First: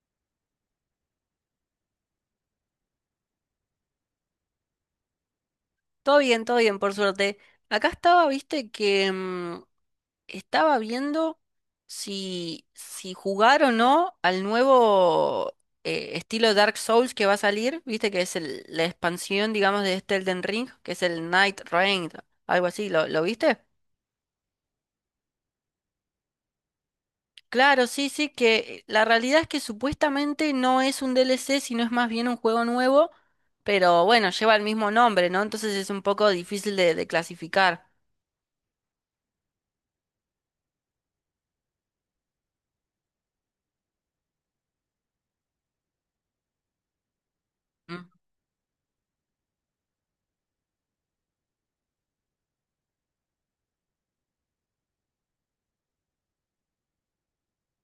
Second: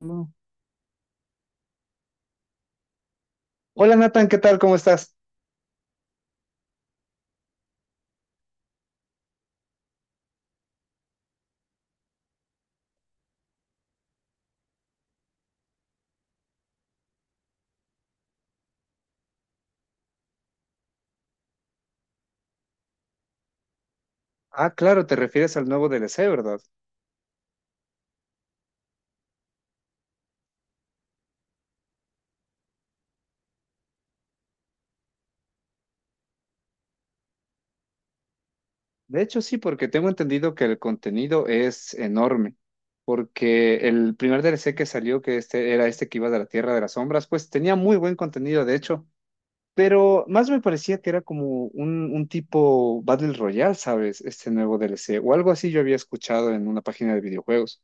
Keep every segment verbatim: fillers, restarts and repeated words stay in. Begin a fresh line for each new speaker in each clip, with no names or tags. No. Hola Nathan, ¿qué tal? ¿Cómo estás?
Todo bien, todo bien, por suerte. Acá estaba, viste, que mm, estaba viendo si, si jugar o no al nuevo eh, estilo Dark Souls que va a salir, viste, que es el- la expansión, digamos, de este Elden Ring, que es el Night Reign, algo así, ¿lo, lo viste?
Ah, claro, te refieres al nuevo D L C, ¿verdad?
Claro, sí, sí, que la realidad es que supuestamente no es un D L C, sino es más bien un juego nuevo, pero bueno, lleva el mismo nombre, ¿no? Entonces es un poco difícil de, de clasificar.
De hecho, sí, porque tengo entendido que el contenido es enorme, porque el primer D L C que salió, que este era este que iba de la Tierra de las Sombras, pues tenía muy buen contenido, de hecho, pero más me parecía que era como un, un tipo Battle Royale, ¿sabes? Este nuevo D L C, o algo así yo había escuchado en una página de videojuegos.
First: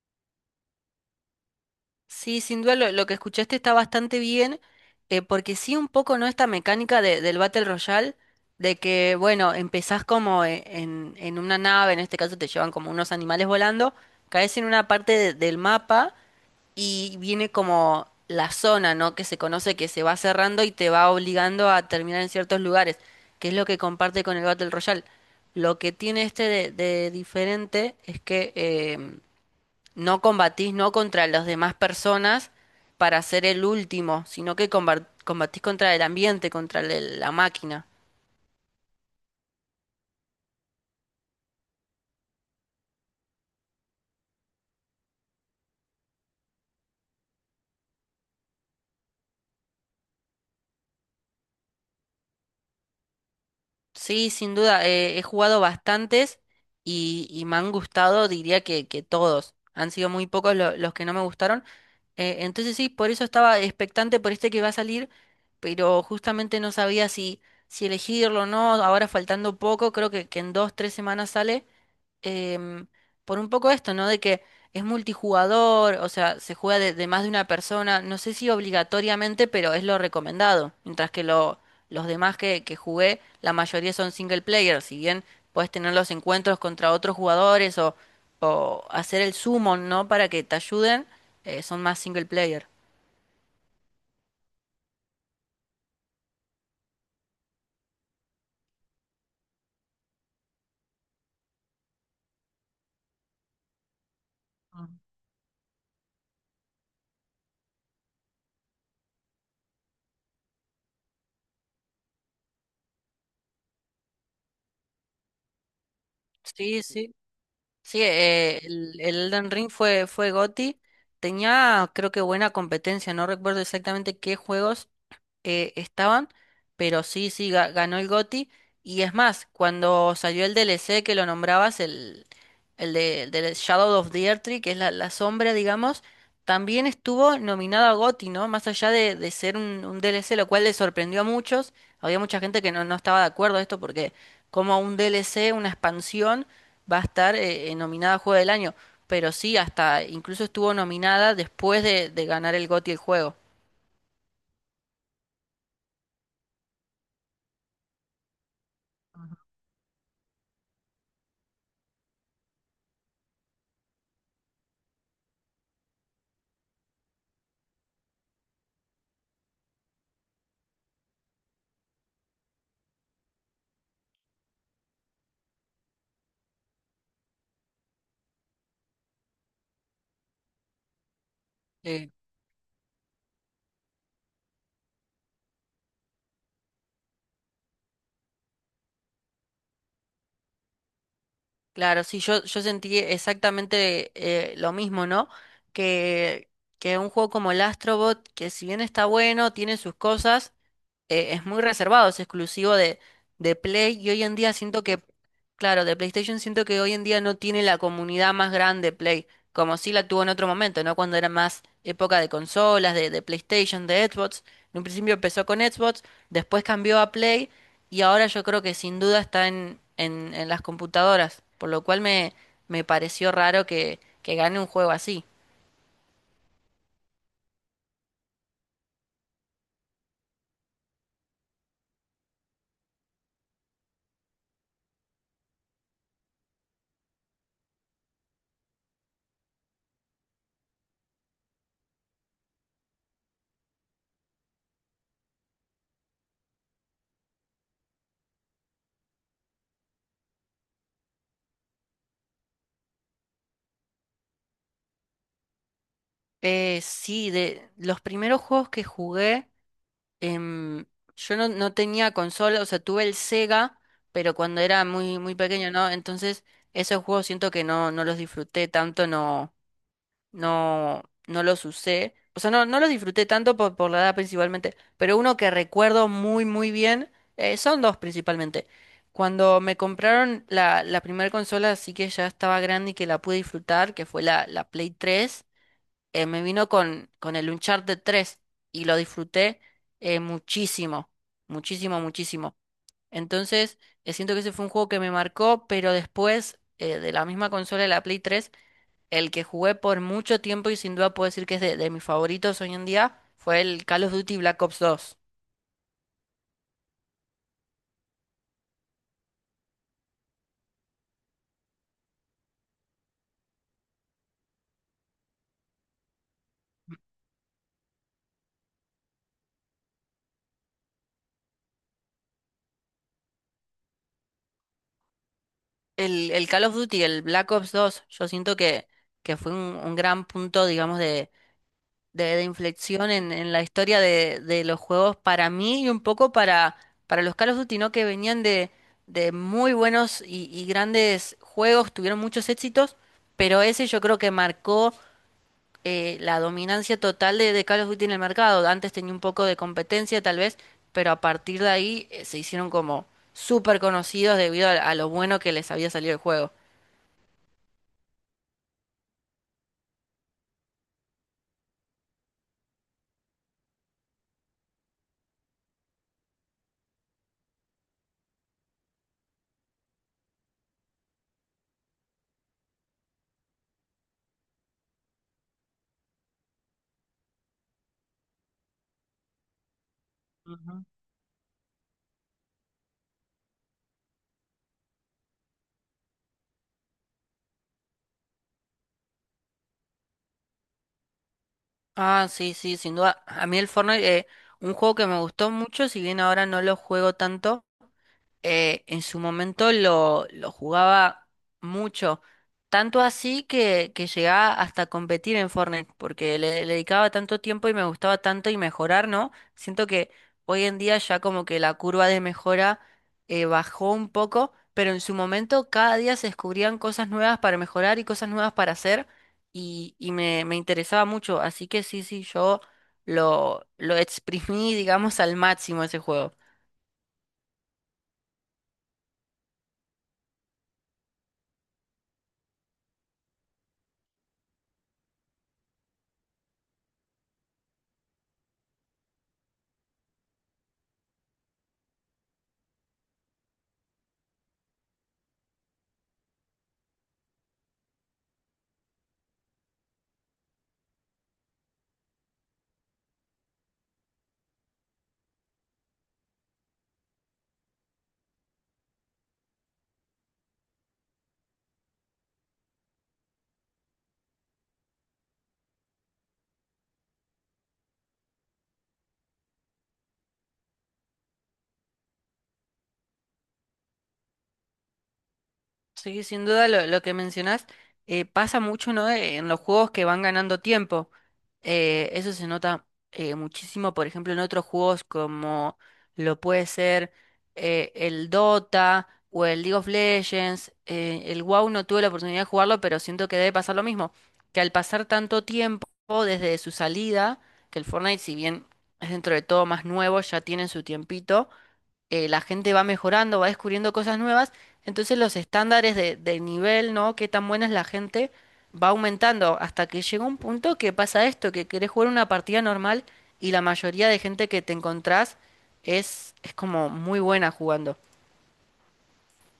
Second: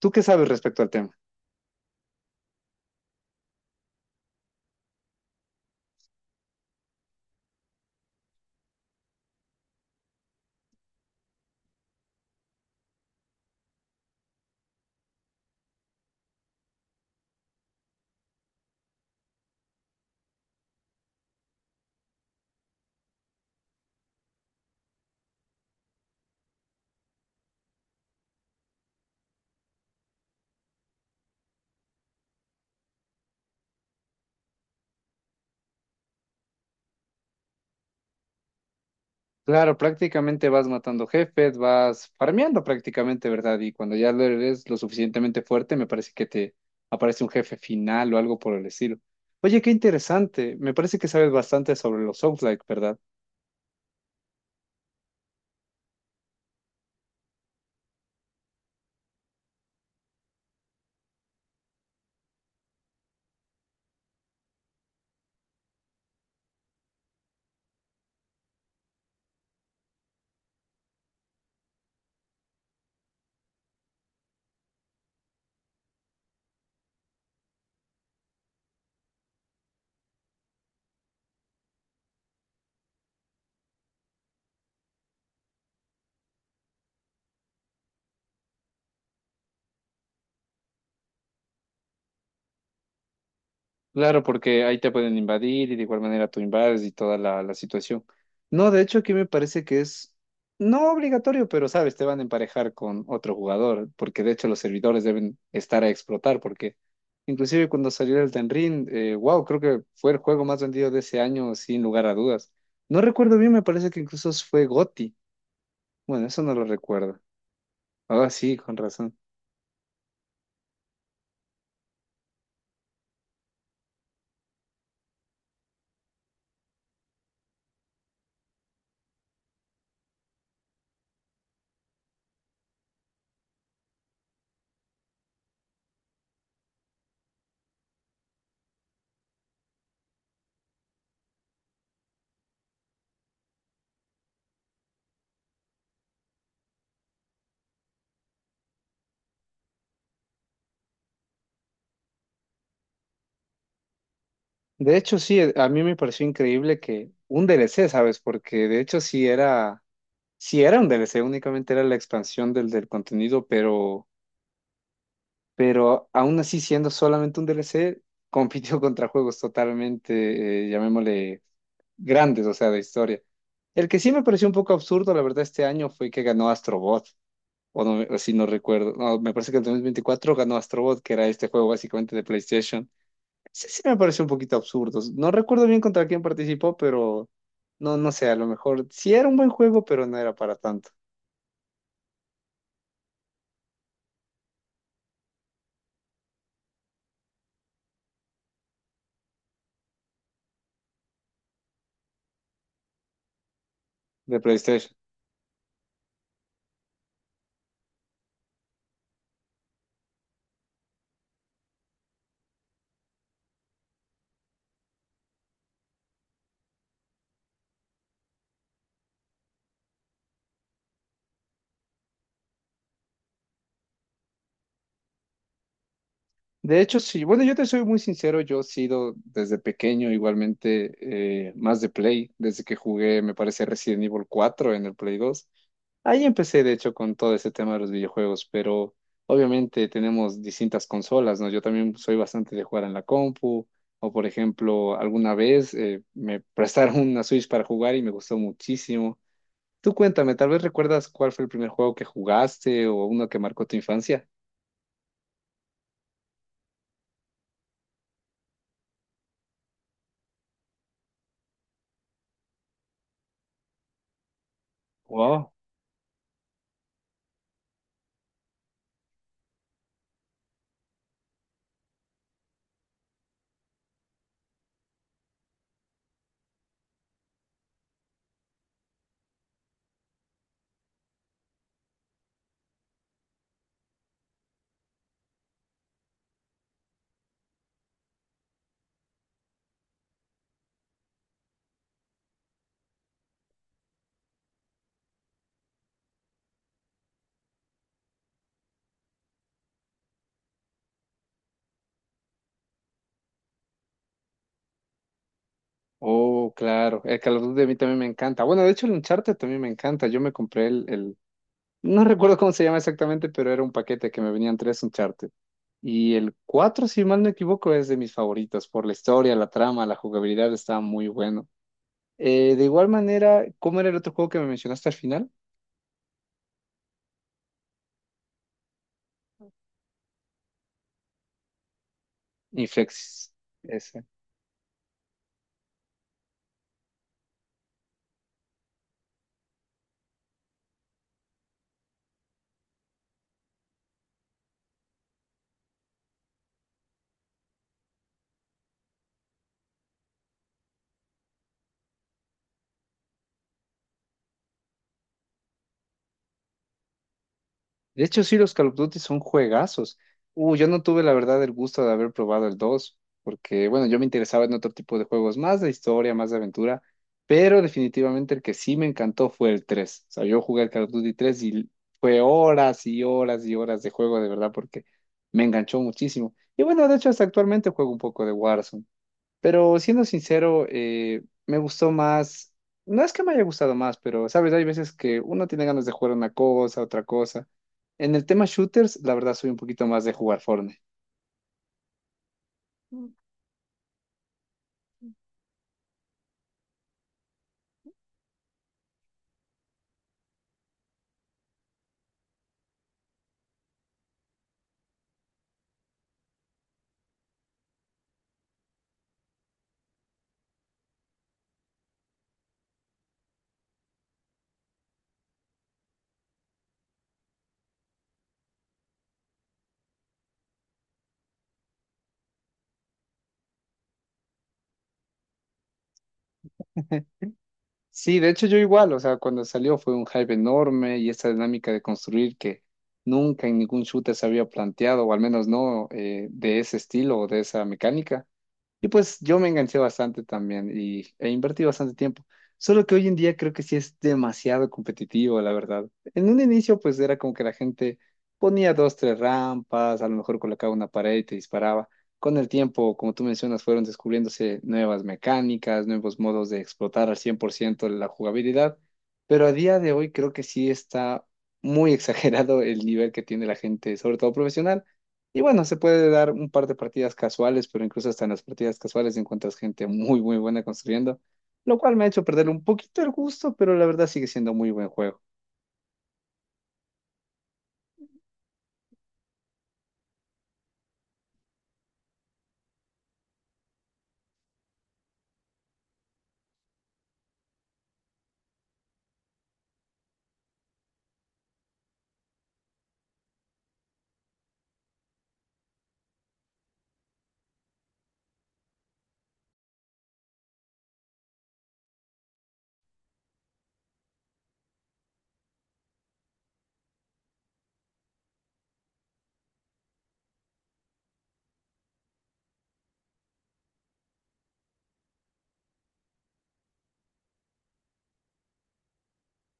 ¿Tú qué sabes respecto al tema?
Sí, sin duda lo, lo que escuchaste está bastante bien, eh, porque sí un poco no esta mecánica de- del Battle Royale, de que, bueno, empezás como e- en, en una nave, en este caso te llevan como unos animales volando, caes en una parte de- del mapa y viene como la zona, ¿no? Que se conoce que se va cerrando y te va obligando a terminar en ciertos lugares, que es lo que comparte con el Battle Royale. Lo que tiene este de, de diferente es que... eh, no combatís no contra las demás personas para ser el último, sino que combat- combatís contra el ambiente, contra el- la máquina.
Claro, prácticamente vas matando jefes, vas farmeando prácticamente, ¿verdad? Y cuando ya lo eres lo suficientemente fuerte, me parece que te aparece un jefe final o algo por el estilo. Oye, qué interesante. Me parece que sabes bastante sobre los Souls-like, ¿verdad?
Sí, sin duda, eh, he jugado bastantes y, y me han gustado, diría que, que todos. Han sido muy pocos lo- los que no me gustaron. Eh, entonces sí, por eso estaba expectante por este que va a salir, pero justamente no sabía si, si elegirlo o no. Ahora faltando poco, creo que, que en dos, tres semanas sale. em, por un poco esto, ¿no? De que es multijugador, o sea, se juega de, de más de una persona, no sé si obligatoriamente, pero es lo recomendado, mientras que lo, los demás que, que jugué, la mayoría son single player, si bien puedes tener los encuentros contra otros jugadores o, o hacer el summon, ¿no? Para que te ayuden, eh, son más single player.
Claro, porque ahí te pueden invadir y de igual manera tú invades y toda la, la situación. No, de hecho aquí me parece que es no obligatorio, pero sabes, te van a emparejar con otro jugador, porque de hecho los
Ah,
servidores deben estar a explotar, porque inclusive cuando salió el Elden Ring, eh, wow, creo que fue el juego más vendido de ese año sin lugar a dudas. No recuerdo bien, me parece que incluso fue GOTY. Bueno, eso no lo
sí, sí.
recuerdo.
Sí,
Ah, sí,
eh,
con
el, el
razón.
Elden Ring fue, fue G O T Y. Tenía, creo que buena competencia, no recuerdo exactamente qué juegos eh, estaban, pero sí, sí, ga- ganó el G O T Y. Y es más, cuando salió el D L C que lo nombrabas, el, el de, el de Shadow of the Earth Tree, que es la, la sombra, digamos, también estuvo nominado a G O T Y, ¿no? Más allá de, de ser un, un D L C, lo cual le sorprendió a muchos. Había mucha gente que no, no estaba de acuerdo a esto porque como un D L C, una expansión, va a estar eh, eh, nominada a Juego del Año. Pero sí, hasta incluso estuvo nominada después de, de ganar el G O T Y el juego.
De hecho, sí, a mí me pareció increíble que un D L C, ¿sabes? Porque de hecho sí era... si era un D L C, únicamente era la expansión del, del contenido, pero, pero aún así, siendo solamente un D L C, compitió contra juegos totalmente, eh, llamémosle, grandes, o sea, de historia. El que sí me pareció un poco absurdo, la verdad, este año fue que ganó Astrobot, o no, o si no recuerdo, no, me parece que en dos mil veinticuatro ganó Astrobot, que era este juego básicamente de PlayStation. Sí, sí me pareció un poquito absurdo. No recuerdo bien contra quién participó, pero no, no sé, a lo mejor sí era un buen juego, pero no era para tanto,
Claro, sí, yo, yo sentí exactamente eh, lo mismo, ¿no? Que, que un juego como el Astrobot, que si bien está bueno, tiene sus cosas, eh, es muy reservado, es exclusivo de, de Play y hoy en
de
día siento
PlayStation.
que, claro, de PlayStation siento que hoy en día no tiene la comunidad más grande Play, como sí la tuvo en otro momento, ¿no? Cuando era más época de consolas, de, de PlayStation, de Xbox. En un principio empezó con Xbox, después cambió a Play y ahora yo creo que sin duda está en, en, en las computadoras, por lo cual me, me pareció raro que, que gane un juego así.
De hecho, sí. Bueno, yo te soy muy sincero, yo he sido desde pequeño igualmente eh, más de Play, desde que jugué, me parece, Resident Evil cuatro en el Play dos. Ahí empecé, de hecho, con todo ese tema de los videojuegos, pero obviamente tenemos distintas consolas, ¿no? Yo también soy bastante de jugar en la compu, o por ejemplo, alguna vez eh, me prestaron una Switch para jugar y me gustó muchísimo. Tú cuéntame, tal vez recuerdas cuál fue el primer juego que jugaste o uno que marcó tu infancia.
Eh, sí, de los primeros juegos que jugué. em, yo no, no tenía consola, o sea, tuve el Sega, pero cuando era muy, muy pequeño, ¿no? Entonces, esos juegos siento que no, no los disfruté tanto, no, no, no los usé. O sea, no, no los disfruté tanto por, por la edad principalmente, pero uno que recuerdo muy, muy bien, eh, son dos principalmente. Cuando me compraron la, la primera consola, así que ya estaba grande y que la pude disfrutar, que fue la, la Play tres, eh, me vino con, con el Uncharted tres y lo disfruté eh, muchísimo, muchísimo, muchísimo. Entonces, eh, siento que ese fue un juego que me marcó, pero después eh, de la misma consola de la Play tres, el que jugué por mucho tiempo y sin duda puedo decir que es de, de mis favoritos hoy en día, fue el Call of Duty Black Ops dos.
Oh, claro. El Call of Duty a mí también me encanta. Bueno, de hecho el Uncharted también me encanta. Yo me compré el, el... No recuerdo cómo se llama exactamente, pero era un paquete que me venían tres Uncharted. Y el cuatro, si mal no equivoco, es de mis favoritos por la historia, la trama, la jugabilidad, está muy bueno. Eh, de igual manera, ¿cómo era el otro juego que me mencionaste al final?
El, el Call of Duty, el Black Ops dos, yo siento que, que fue un, un gran punto, digamos, de de, de inflexión
Inflex.
en, en la historia de, de los juegos para mí y un poco para, para los Call of Duty, ¿no? Que venían de, de muy buenos y, y grandes juegos, tuvieron muchos éxitos, pero ese yo creo que marcó eh, la dominancia total de, de Call of Duty en el mercado. Antes tenía un poco de competencia tal vez, pero a partir de ahí eh, se hicieron como súper conocidos debido a, a lo bueno que les había salido el juego.
De hecho, sí, los Call of Duty son juegazos. Uh, yo no tuve la verdad el gusto de haber probado el dos porque bueno, yo me interesaba en otro tipo de juegos, más de historia, más de aventura, pero definitivamente el que sí me encantó fue el tres. O sea, yo jugué el Call of Duty tres y fue horas y horas y horas de juego, de verdad, porque me enganchó muchísimo. Y bueno, de hecho, hasta actualmente juego un poco de Warzone. Pero siendo sincero, eh, me gustó más. No es que me haya gustado más, pero sabes, hay veces que uno tiene ganas de jugar una cosa, otra cosa. En el tema shooters, la verdad soy un poquito más de jugar Fortnite.
Ah, sí, sí, sin duda. A mí el Fortnite, eh, un juego que me gustó mucho, si bien ahora no lo juego tanto, eh, en su momento lo, lo jugaba mucho, tanto así que, que llegaba hasta a competir en Fortnite, porque le, le dedicaba tanto tiempo y me gustaba tanto y mejorar, ¿no? Siento que hoy en día ya como que la curva de mejora eh, bajó un poco, pero en su momento cada día se descubrían cosas nuevas para mejorar y cosas nuevas para hacer y, y me, me interesaba mucho, así que sí, sí, yo lo, lo exprimí, digamos, al máximo ese juego.
Sí, de hecho yo igual, o sea, cuando salió fue un hype enorme y esta dinámica de construir que nunca en ningún shooter se había planteado, o al menos no eh, de ese estilo o de esa mecánica. Y pues yo me enganché bastante también y, e invertí bastante tiempo. Solo que hoy en día creo que sí es demasiado competitivo, la verdad. En un inicio pues era como que la gente ponía dos, tres rampas, a lo mejor colocaba una pared y te disparaba. Con el tiempo, como tú mencionas, fueron descubriéndose nuevas mecánicas, nuevos modos de explotar al cien por ciento la jugabilidad. Pero a día de hoy creo que sí está muy exagerado el nivel que tiene la gente, sobre todo profesional. Y bueno, se puede dar un par de partidas casuales, pero incluso hasta en las partidas casuales encuentras gente muy, muy buena construyendo, lo cual me ha hecho perder un poquito el gusto, pero la verdad sigue siendo muy buen juego.
Sí, sin duda lo, lo que mencionás eh, pasa mucho, ¿no? Eh, en los juegos que van ganando tiempo. Eh, eso se nota eh, muchísimo, por ejemplo, en otros juegos como lo puede ser eh, el Dota o el League of Legends. Eh, el WoW no tuve la oportunidad de jugarlo, pero siento que debe pasar lo mismo. Que al pasar tanto tiempo desde su salida, que el Fortnite, si bien es dentro de todo más nuevo, ya tiene su tiempito, eh, la gente va mejorando, va descubriendo cosas nuevas, entonces los estándares de, de nivel, ¿no? Qué tan buena es la gente, va aumentando hasta que llega un punto que pasa esto, que querés jugar una partida normal y la mayoría de gente que te encontrás es, es como muy buena jugando.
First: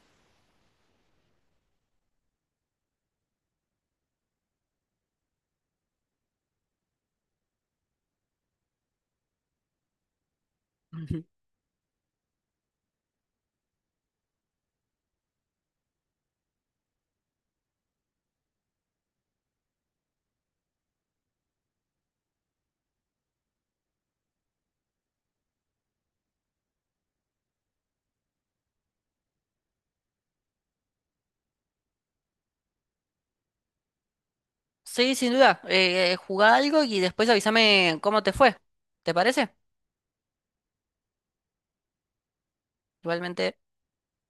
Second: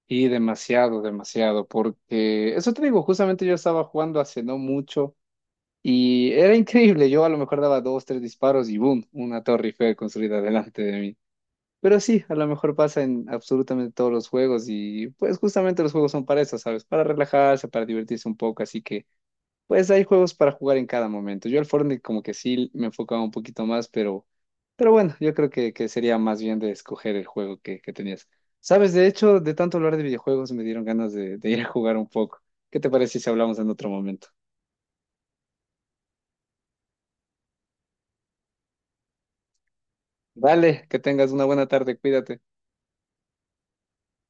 Y demasiado, demasiado, porque eso te digo, justamente yo estaba jugando hace no mucho y era increíble. Yo a lo mejor daba dos, tres disparos y boom, una torre Eiffel construida delante de mí.
Ujú.
Pero sí, a lo mejor pasa en absolutamente todos los juegos y pues justamente los juegos son para eso, ¿sabes? Para relajarse, para divertirse un poco, así que... Pues hay juegos para jugar en cada momento. Yo al Fortnite como que sí me enfocaba un poquito más, pero, pero bueno, yo creo que, que sería más bien de escoger el juego que, que tenías. Sabes, de hecho, de tanto hablar de videojuegos me dieron ganas de, de ir a jugar un poco. ¿Qué te parece si hablamos en otro momento?
Sí, sin duda, eh, eh, jugá algo y después avísame cómo te fue, ¿te parece?
Vale, que tengas una buena tarde, cuídate.
Igualmente...